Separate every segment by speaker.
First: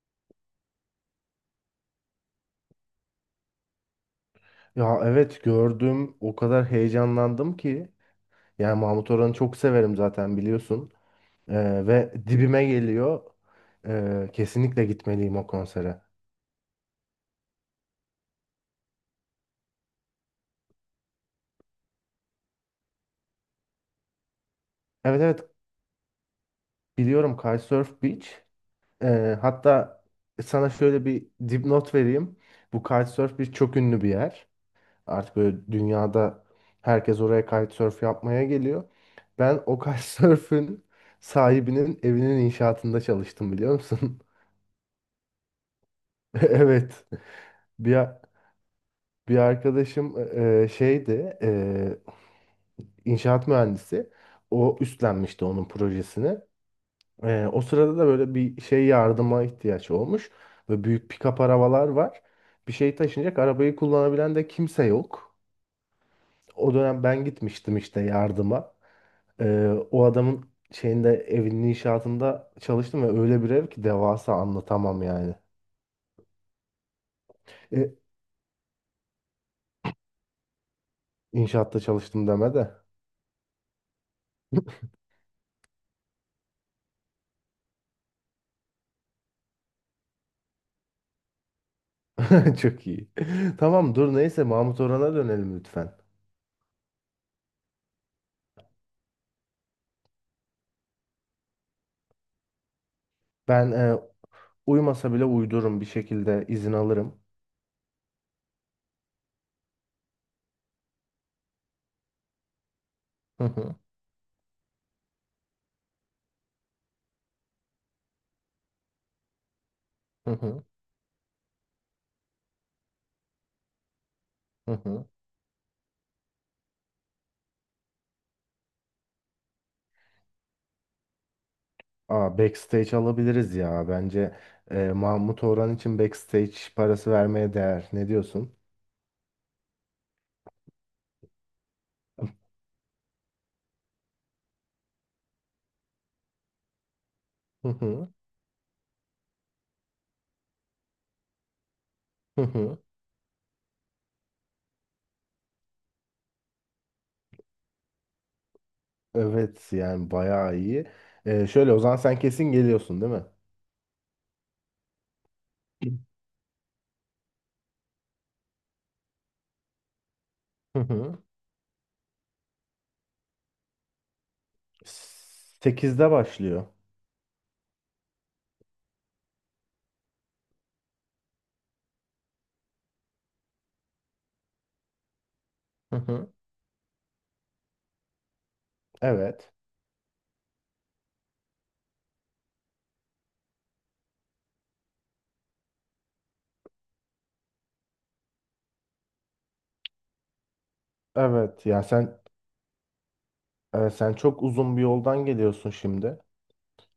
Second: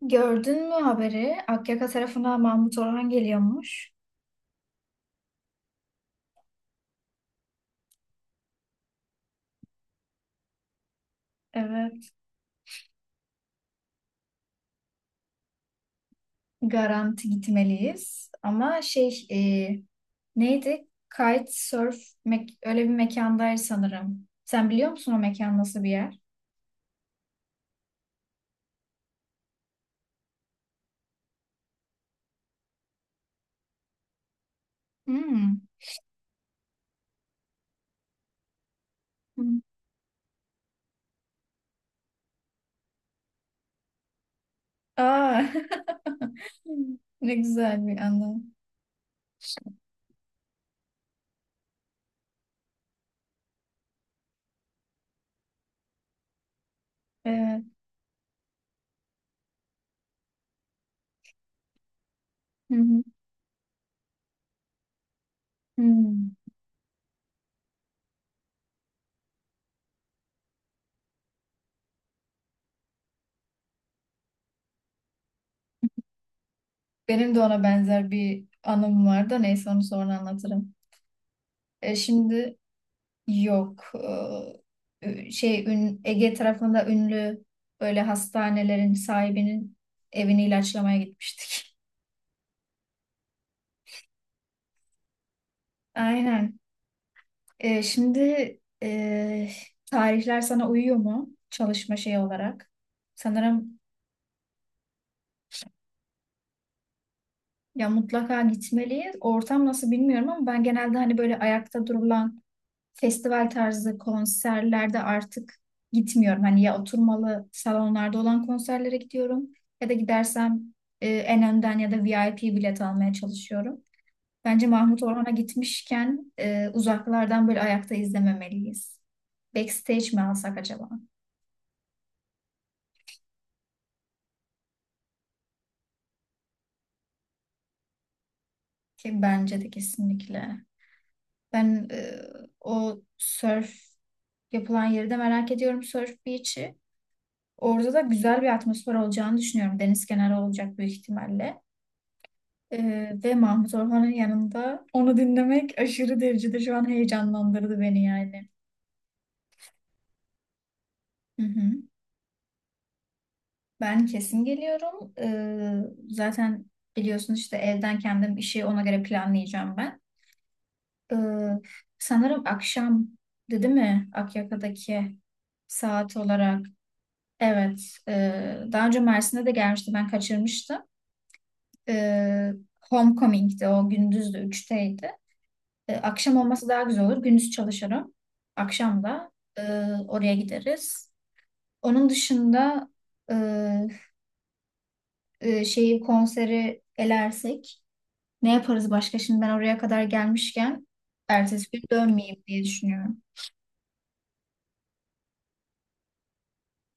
Speaker 1: Gördün mü haberi? Akyaka tarafından Mahmut Orhan geliyormuş.
Speaker 2: Ya evet gördüm, o kadar heyecanlandım ki yani Mahmut Orhan'ı çok severim zaten biliyorsun.
Speaker 1: Evet.
Speaker 2: Ve dibime geliyor. Kesinlikle gitmeliyim o konsere.
Speaker 1: Garanti gitmeliyiz. Ama şey neydi? Kitesurf öyle bir mekandaydı sanırım. Sen biliyor musun o
Speaker 2: Evet, evet,
Speaker 1: mekan nasıl bir yer?
Speaker 2: biliyorum Kitesurf Beach. Hatta sana şöyle bir dipnot vereyim, bu Kitesurf Beach çok ünlü bir yer artık, böyle
Speaker 1: Hmm.
Speaker 2: dünyada herkes oraya kitesurf yapmaya geliyor.
Speaker 1: Hmm.
Speaker 2: Ben o kitesurf'ün sahibinin evinin inşaatında çalıştım, biliyor musun?
Speaker 1: Aa.
Speaker 2: Evet.
Speaker 1: Ne güzel bir
Speaker 2: Bir,
Speaker 1: anı.
Speaker 2: Bir arkadaşım şeydi, inşaat mühendisi. O üstlenmişti onun projesini. O
Speaker 1: Evet.
Speaker 2: sırada da böyle bir şey yardıma ihtiyaç olmuş. Ve büyük pick-up arabalar var. Bir
Speaker 1: Hı
Speaker 2: şey
Speaker 1: hı.
Speaker 2: taşınacak, arabayı kullanabilen de kimse yok.
Speaker 1: Hmm.
Speaker 2: O dönem ben gitmiştim işte yardıma. O adamın şeyinde, evinin inşaatında çalıştım ve öyle bir ev ki devasa, anlatamam yani.
Speaker 1: Benim de ona
Speaker 2: E,
Speaker 1: benzer bir anım var da neyse onu sonra anlatırım.
Speaker 2: inşaatta
Speaker 1: E
Speaker 2: çalıştım deme
Speaker 1: şimdi.
Speaker 2: de.
Speaker 1: Yok. Şey Ege tarafında ünlü böyle hastanelerin sahibinin evini ilaçlamaya gitmiştik.
Speaker 2: Çok iyi. Tamam, dur, neyse Mahmut Orhan'a dönelim lütfen.
Speaker 1: Aynen. Şimdi e, tarihler sana uyuyor mu çalışma şeyi olarak?
Speaker 2: Ben
Speaker 1: Sanırım
Speaker 2: uyumasa bile uydururum, bir şekilde izin alırım.
Speaker 1: ya mutlaka gitmeliyiz. Ortam nasıl bilmiyorum ama ben genelde hani böyle ayakta durulan
Speaker 2: Hı
Speaker 1: festival
Speaker 2: hı,
Speaker 1: tarzı konserlerde artık gitmiyorum. Hani ya oturmalı salonlarda olan konserlere gidiyorum ya da
Speaker 2: hı
Speaker 1: gidersem
Speaker 2: hı,
Speaker 1: en önden ya da VIP bilet almaya çalışıyorum. Bence
Speaker 2: hı
Speaker 1: Mahmut
Speaker 2: hı.
Speaker 1: Orhan'a gitmişken uzaklardan böyle ayakta izlememeliyiz. Backstage mi alsak acaba?
Speaker 2: Aa, backstage alabiliriz ya. Bence Mahmut Orhan için backstage parası vermeye değer. Ne diyorsun?
Speaker 1: Ki bence de kesinlikle. Ben o surf yapılan yeri de merak ediyorum Surf Beach'i.
Speaker 2: Hı
Speaker 1: Orada da
Speaker 2: hı,
Speaker 1: güzel bir atmosfer olacağını düşünüyorum. Deniz kenarı olacak büyük ihtimalle.
Speaker 2: hı hı.
Speaker 1: Ve Mahmut Orhan'ın yanında onu dinlemek aşırı derecede şu an heyecanlandırdı beni yani.
Speaker 2: Evet, yani bayağı iyi.
Speaker 1: Hı hı.
Speaker 2: Şöyle o zaman sen kesin geliyorsun, değil mi?
Speaker 1: Ben kesin geliyorum. Zaten biliyorsun işte evden kendim işi ona göre planlayacağım ben.
Speaker 2: Hı
Speaker 1: Ee,
Speaker 2: hı.
Speaker 1: sanırım akşam dedi mi Akyaka'daki
Speaker 2: 8'de
Speaker 1: saat olarak?
Speaker 2: başlıyor.
Speaker 1: Evet. Daha önce Mersin'de de gelmişti ben kaçırmıştım. Ee, Homecoming'di o gündüzdü 3'teydi.
Speaker 2: Hı hı.
Speaker 1: Akşam olması daha güzel olur. Gündüz çalışırım. Akşam da
Speaker 2: Evet.
Speaker 1: e, oraya gideriz. Onun dışında e, şeyi konseri elersek ne yaparız başka? Şimdi ben oraya kadar gelmişken
Speaker 2: Evet,
Speaker 1: ertesi gün
Speaker 2: ya sen
Speaker 1: dönmeyeyim diye düşünüyorum.
Speaker 2: sen çok uzun bir yoldan geliyorsun şimdi.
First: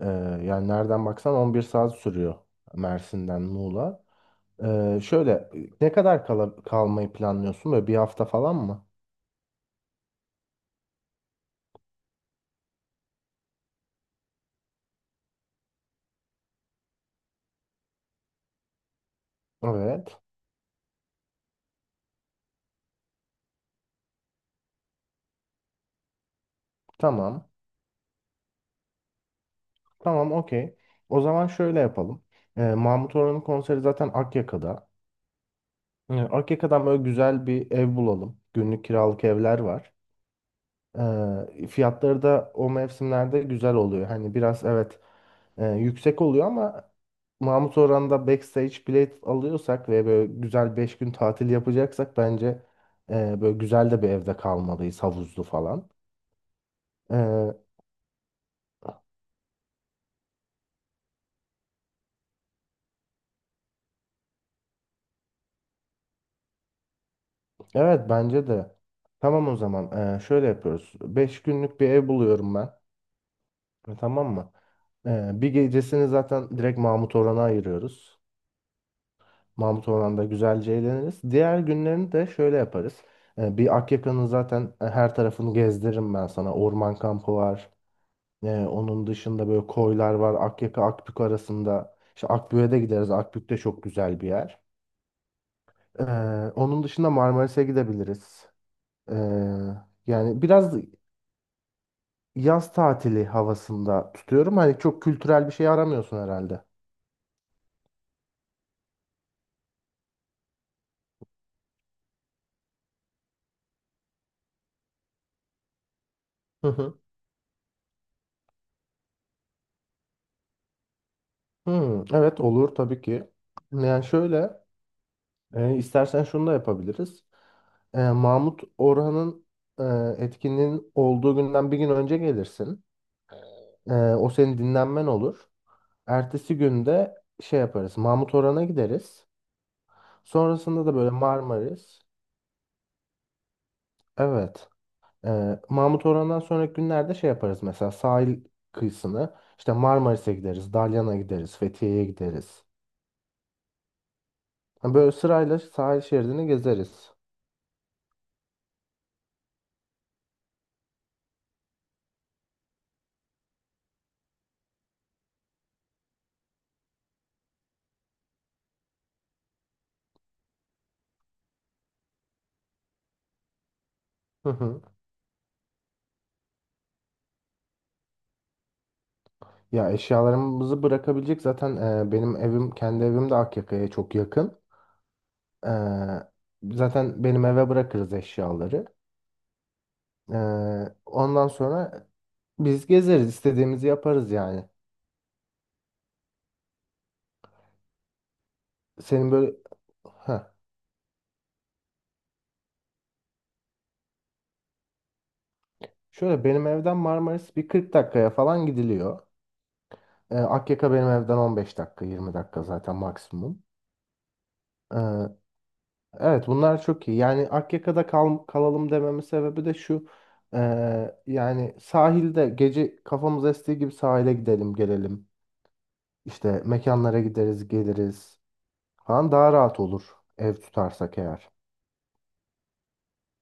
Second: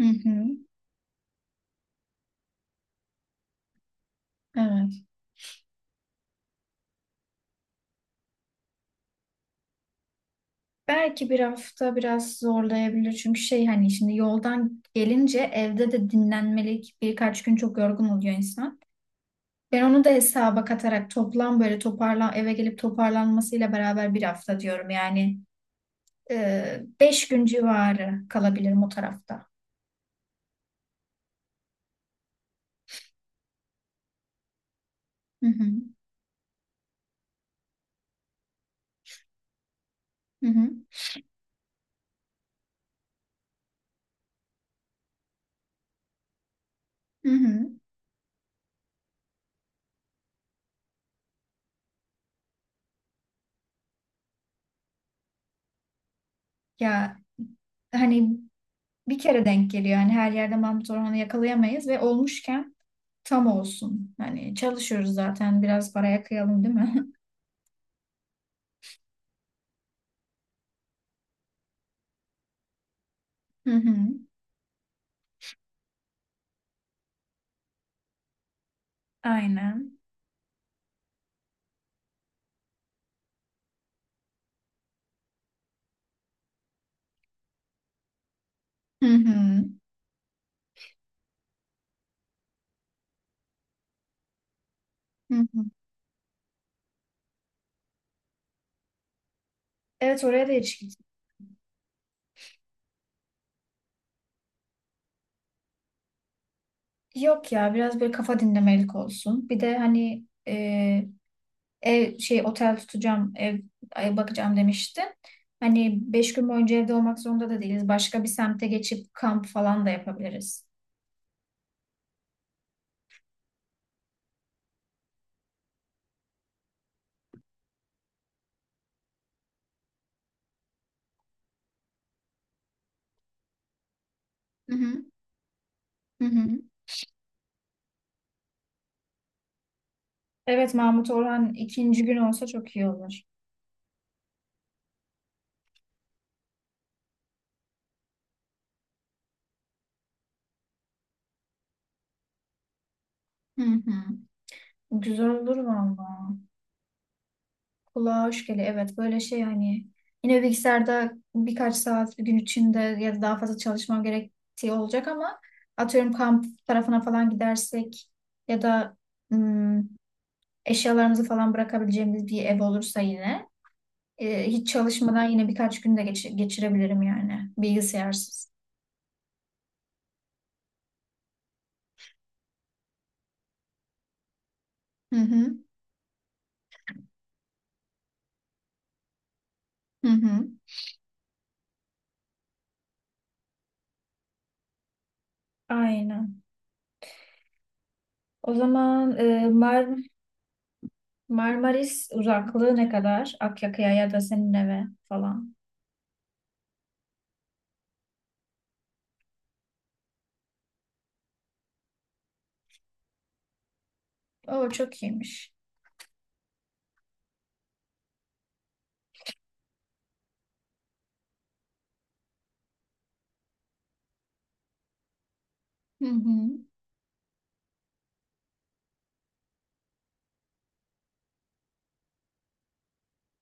Speaker 1: Hı
Speaker 2: Ee,
Speaker 1: hı,
Speaker 2: Yani nereden baksan 11 saat sürüyor, Mersin'den Muğla.
Speaker 1: evet.
Speaker 2: Şöyle ne kadar kalmayı planlıyorsun? Böyle bir hafta falan mı?
Speaker 1: Belki bir hafta biraz zorlayabilir çünkü şey hani şimdi yoldan gelince evde de dinlenmelik birkaç gün çok yorgun oluyor insan. Ben onu da
Speaker 2: Evet.
Speaker 1: hesaba katarak toplam böyle eve gelip toparlanmasıyla beraber bir hafta diyorum. Yani 5 gün
Speaker 2: Tamam.
Speaker 1: civarı kalabilirim o tarafta.
Speaker 2: Tamam, okey. O zaman şöyle yapalım. Mahmut Orhan'ın konseri zaten Akyaka'da.
Speaker 1: Hı hı,
Speaker 2: Akyaka'dan böyle güzel bir ev bulalım. Günlük kiralık evler var.
Speaker 1: hı hı,
Speaker 2: Fiyatları da o mevsimlerde güzel oluyor. Hani biraz, evet, yüksek oluyor ama
Speaker 1: hı hı.
Speaker 2: Mahmut Orhan'da backstage bilet alıyorsak ve böyle güzel 5 gün tatil yapacaksak bence böyle güzel de bir evde kalmalıyız, havuzlu falan.
Speaker 1: Ya
Speaker 2: Eee,
Speaker 1: hani bir kere denk geliyor. Yani her yerde Mahmut Orhan'ı yakalayamayız ve olmuşken tam olsun. Hani çalışıyoruz zaten biraz paraya kıyalım değil mi?
Speaker 2: evet, bence de. Tamam, o zaman şöyle yapıyoruz. 5 günlük bir ev buluyorum ben.
Speaker 1: Hı hı.
Speaker 2: Tamam mı? Bir gecesini zaten direkt Mahmut Orhan'a ayırıyoruz. Mahmut
Speaker 1: Aynen.
Speaker 2: Orhan'da güzelce eğleniriz. Diğer günlerini de şöyle yaparız. Bir Akyaka'nın zaten her tarafını gezdiririm ben sana. Orman kampı var.
Speaker 1: Hı
Speaker 2: Onun dışında
Speaker 1: hı.
Speaker 2: böyle koylar var, Akyaka, Akbük arasında. İşte Akbük'e de gideriz, Akbük de çok güzel bir yer.
Speaker 1: Hı hı.
Speaker 2: Ee, Onun dışında Marmaris'e gidebiliriz. Ee,
Speaker 1: Evet,
Speaker 2: Yani
Speaker 1: oraya da
Speaker 2: biraz
Speaker 1: hiç gitmedim.
Speaker 2: yaz tatili havasında tutuyorum. Hani çok kültürel bir şey aramıyorsun herhalde.
Speaker 1: Yok ya, biraz böyle kafa dinlemelik olsun. Bir de hani ev şey otel tutacağım, ev bakacağım demişti. Hani beş gün
Speaker 2: Hı
Speaker 1: boyunca evde
Speaker 2: hı.
Speaker 1: olmak zorunda da değiliz. Başka bir semte geçip kamp falan da yapabiliriz.
Speaker 2: Hı, evet, olur tabii ki. Yani şöyle, istersen şunu da yapabiliriz. Mahmut Orhan'ın e, etkinliğin olduğu günden bir gün önce gelirsin. O senin
Speaker 1: Hı hı.
Speaker 2: dinlenmen olur.
Speaker 1: Hı
Speaker 2: Ertesi
Speaker 1: hı.
Speaker 2: günde şey yaparız, Mahmut Orhan'a gideriz.
Speaker 1: Evet,
Speaker 2: Sonrasında da böyle
Speaker 1: Mahmut Orhan
Speaker 2: Marmaris.
Speaker 1: ikinci gün olsa çok iyi olur.
Speaker 2: Evet. Mahmut Orhan'dan sonraki günlerde şey yaparız, mesela sahil kıyısını. İşte Marmaris'e gideriz, Dalyan'a gideriz, Fethiye'ye gideriz.
Speaker 1: Hı hı.
Speaker 2: Ha, böyle
Speaker 1: Güzel olur
Speaker 2: sırayla sahil
Speaker 1: valla.
Speaker 2: şeridini gezeriz.
Speaker 1: Kulağa hoş geliyor. Evet, böyle şey hani yine bilgisayarda birkaç saat bir gün içinde ya da daha fazla çalışmam gerektiği olacak ama atıyorum kamp tarafına falan gidersek ya da hmm, eşyalarımızı falan bırakabileceğimiz bir ev olursa yine,
Speaker 2: Hı
Speaker 1: hiç
Speaker 2: hı.
Speaker 1: çalışmadan yine birkaç gün de geçirebilirim yani. Bilgisayarsız.
Speaker 2: Ya eşyalarımızı bırakabilecek zaten, benim evim, kendi evim de Akyaka'ya çok yakın.
Speaker 1: Hı hı.
Speaker 2: Ee, Zaten benim eve bırakırız eşyaları.
Speaker 1: Hı
Speaker 2: Ee,
Speaker 1: hı.
Speaker 2: Ondan sonra biz gezeriz, istediğimizi yaparız yani.
Speaker 1: Aynen. O zaman
Speaker 2: Senin böyle. Heh.
Speaker 1: Marmaris uzaklığı ne kadar? Akyaka'ya ya da senin eve falan.
Speaker 2: Şöyle benim evden Marmaris bir 40 dakikaya falan gidiliyor. Akyaka benim evden 15 dakika, 20 dakika zaten, maksimum.
Speaker 1: Oo,
Speaker 2: Ee,
Speaker 1: çok iyiymiş.
Speaker 2: evet, bunlar çok iyi. Yani Akyaka'da kalalım dememin sebebi de şu. Yani sahilde gece kafamız estiği gibi sahile gidelim, gelelim.
Speaker 1: Hı hı.
Speaker 2: İşte mekanlara gideriz, geliriz falan, daha rahat olur ev tutarsak eğer.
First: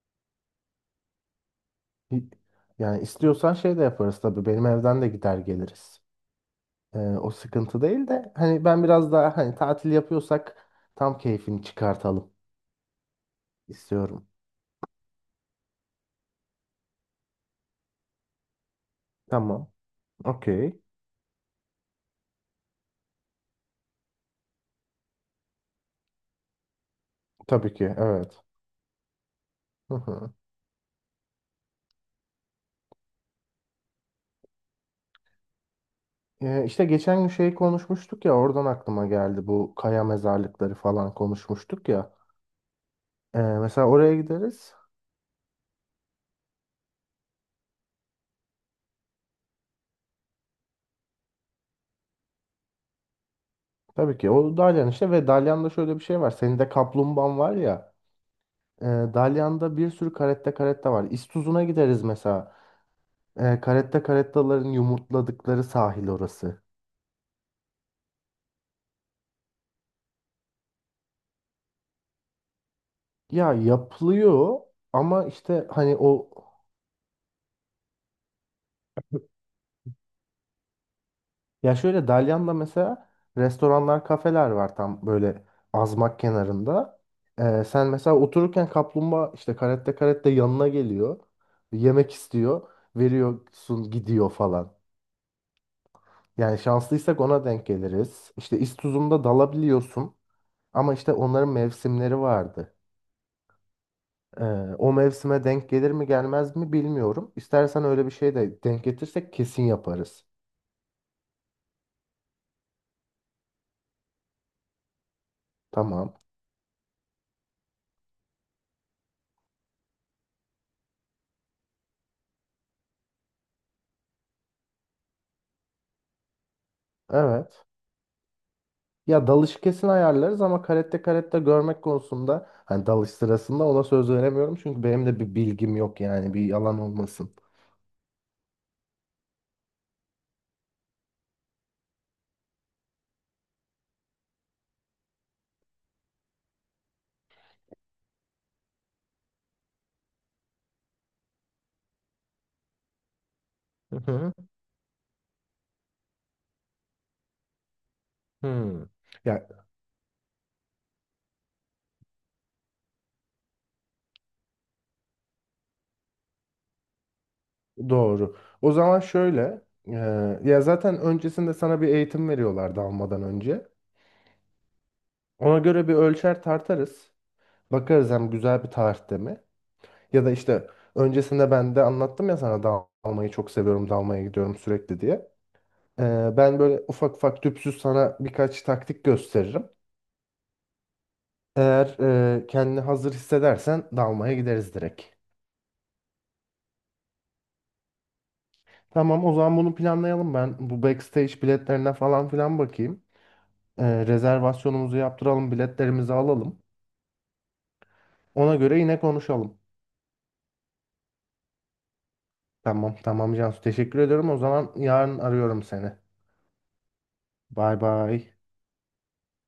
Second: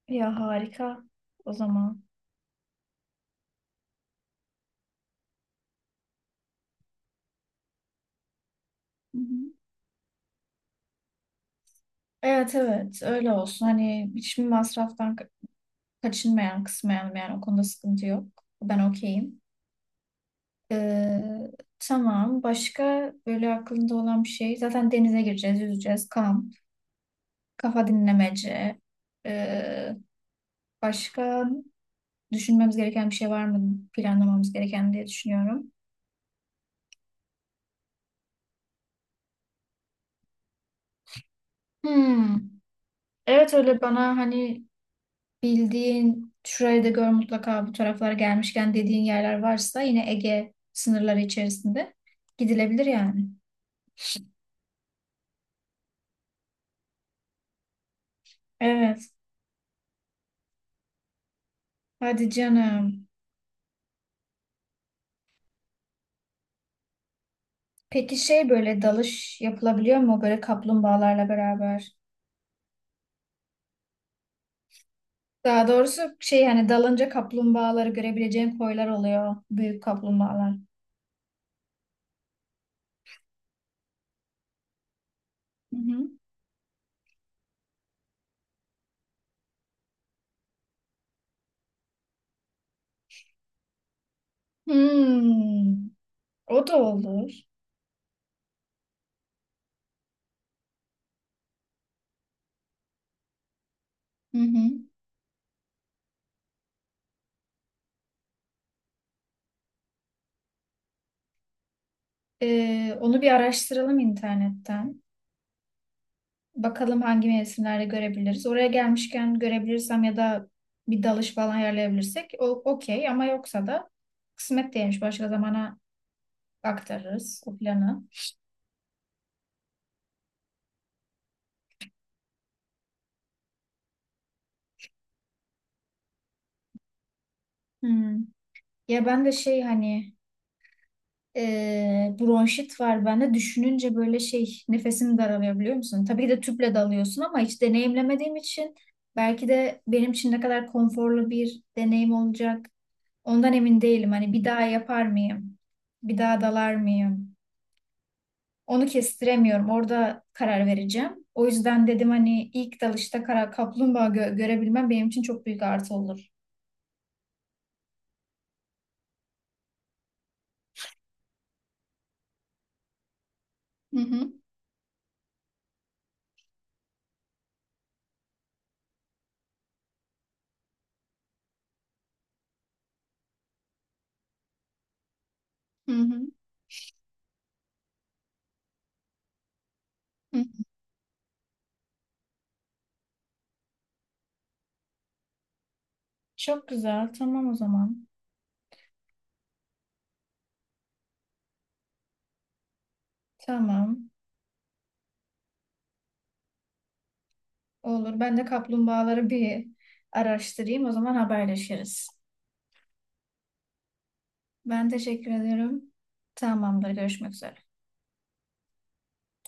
Speaker 1: Ya harika. O zaman.
Speaker 2: Hi- Yani istiyorsan şey de yaparız tabii. Benim evden de gider geliriz. O sıkıntı değil de, hani ben biraz
Speaker 1: Hı
Speaker 2: daha,
Speaker 1: hı.
Speaker 2: hani tatil yapıyorsak tam keyfini çıkartalım
Speaker 1: Evet, evet, öyle olsun. Hani
Speaker 2: istiyorum.
Speaker 1: hiçbir masraftan kaçınmayan kısmayalım yani, o konuda sıkıntı yok. Ben okeyim.
Speaker 2: Tamam. Okey.
Speaker 1: Ee, tamam. Başka böyle aklında olan bir şey. Zaten denize gireceğiz, yüzeceğiz. Kamp,
Speaker 2: Tabii ki,
Speaker 1: kafa
Speaker 2: evet.
Speaker 1: dinlemece.
Speaker 2: Hı
Speaker 1: Ee,
Speaker 2: hı.
Speaker 1: başka düşünmemiz gereken bir şey var mı? Planlamamız gereken diye düşünüyorum.
Speaker 2: İşte geçen gün şey konuşmuştuk ya, oradan aklıma geldi, bu kaya mezarlıkları falan konuşmuştuk ya.
Speaker 1: Hmm. Evet, öyle
Speaker 2: Mesela oraya
Speaker 1: bana hani
Speaker 2: gideriz.
Speaker 1: bildiğin şurayı da gör mutlaka bu taraflara gelmişken dediğin yerler varsa yine Ege sınırları içerisinde gidilebilir yani.
Speaker 2: Tabii ki o Dalyan işte, ve Dalyan'da şöyle bir şey var. Senin de kaplumbağan var ya.
Speaker 1: Evet.
Speaker 2: Dalyan'da bir sürü caretta caretta var. İstuzun'a gideriz
Speaker 1: Hadi
Speaker 2: mesela.
Speaker 1: canım.
Speaker 2: Caretta carettaların yumurtladıkları sahil orası.
Speaker 1: Peki şey böyle dalış yapılabiliyor mu böyle kaplumbağalarla beraber?
Speaker 2: Ya yapılıyor ama işte
Speaker 1: Daha
Speaker 2: hani
Speaker 1: doğrusu
Speaker 2: o,
Speaker 1: şey hani dalınca kaplumbağaları görebileceğin koylar oluyor. Büyük kaplumbağalar.
Speaker 2: ya şöyle, Dalyan'da mesela restoranlar, kafeler var tam böyle
Speaker 1: Hı hı.
Speaker 2: azmak kenarında. Sen mesela otururken kaplumbağa işte, caretta caretta yanına geliyor. Yemek istiyor. Veriyorsun, gidiyor falan.
Speaker 1: Hmm,
Speaker 2: Yani
Speaker 1: o da
Speaker 2: şanslıysak
Speaker 1: olur.
Speaker 2: ona denk geliriz. İşte İstuzum'da dalabiliyorsun. Ama işte onların mevsimleri vardı.
Speaker 1: Hı
Speaker 2: Ee,
Speaker 1: hı.
Speaker 2: O mevsime denk gelir mi, gelmez mi bilmiyorum. İstersen öyle bir şey de denk getirsek kesin yaparız.
Speaker 1: Onu bir araştıralım internetten.
Speaker 2: Tamam.
Speaker 1: Bakalım hangi mevsimlerde görebiliriz. Oraya gelmişken görebilirsem ya da bir dalış falan ayarlayabilirsek o okey ama yoksa da kısmet değilmiş. Başka zamana aktarırız o
Speaker 2: Evet.
Speaker 1: planı.
Speaker 2: Ya, dalış kesin ayarlarız ama karette karette görmek konusunda hani dalış sırasında ona söz veremiyorum. Çünkü benim de bir bilgim yok, yani bir yalan olmasın.
Speaker 1: Hmm. Ya ben de şey hani bronşit var bende. Düşününce böyle şey nefesim daralıyor biliyor musun? Tabii ki de tüple dalıyorsun ama hiç deneyimlemediğim için belki de benim için ne kadar konforlu bir deneyim olacak. Ondan emin
Speaker 2: Hı
Speaker 1: değilim. Hani
Speaker 2: hı.
Speaker 1: bir daha yapar mıyım? Bir daha dalar mıyım? Onu
Speaker 2: Hı. Ya,
Speaker 1: kestiremiyorum. Orada karar vereceğim. O yüzden dedim hani ilk dalışta kara kaplumbağa görebilmem benim için çok büyük artı olur.
Speaker 2: doğru. O zaman şöyle, e, ya zaten öncesinde sana bir eğitim veriyorlar dalmadan önce.
Speaker 1: Hı hı,
Speaker 2: Ona göre bir ölçer tartarız. Bakarız hem, güzel bir tarihte mi? Ya da işte öncesinde ben de anlattım ya sana, dalmayı çok seviyorum, dalmaya gidiyorum sürekli diye.
Speaker 1: hı hı,
Speaker 2: Ben böyle ufak ufak tüpsüz sana birkaç taktik gösteririm.
Speaker 1: hı.
Speaker 2: Eğer kendini hazır hissedersen dalmaya gideriz direkt.
Speaker 1: Çok güzel. Tamam o zaman.
Speaker 2: Tamam, o zaman bunu planlayalım ben. Bu backstage biletlerine falan filan bakayım.
Speaker 1: Tamam.
Speaker 2: Rezervasyonumuzu yaptıralım, biletlerimizi alalım.
Speaker 1: Olur. Ben de
Speaker 2: Ona göre yine
Speaker 1: kaplumbağaları
Speaker 2: konuşalım.
Speaker 1: bir araştırayım. O zaman haberleşiriz.
Speaker 2: Tamam, tamam Cansu, teşekkür ediyorum. O zaman
Speaker 1: Ben
Speaker 2: yarın
Speaker 1: teşekkür
Speaker 2: arıyorum
Speaker 1: ederim.
Speaker 2: seni.
Speaker 1: Tamamdır. Görüşmek üzere.
Speaker 2: Bay bay.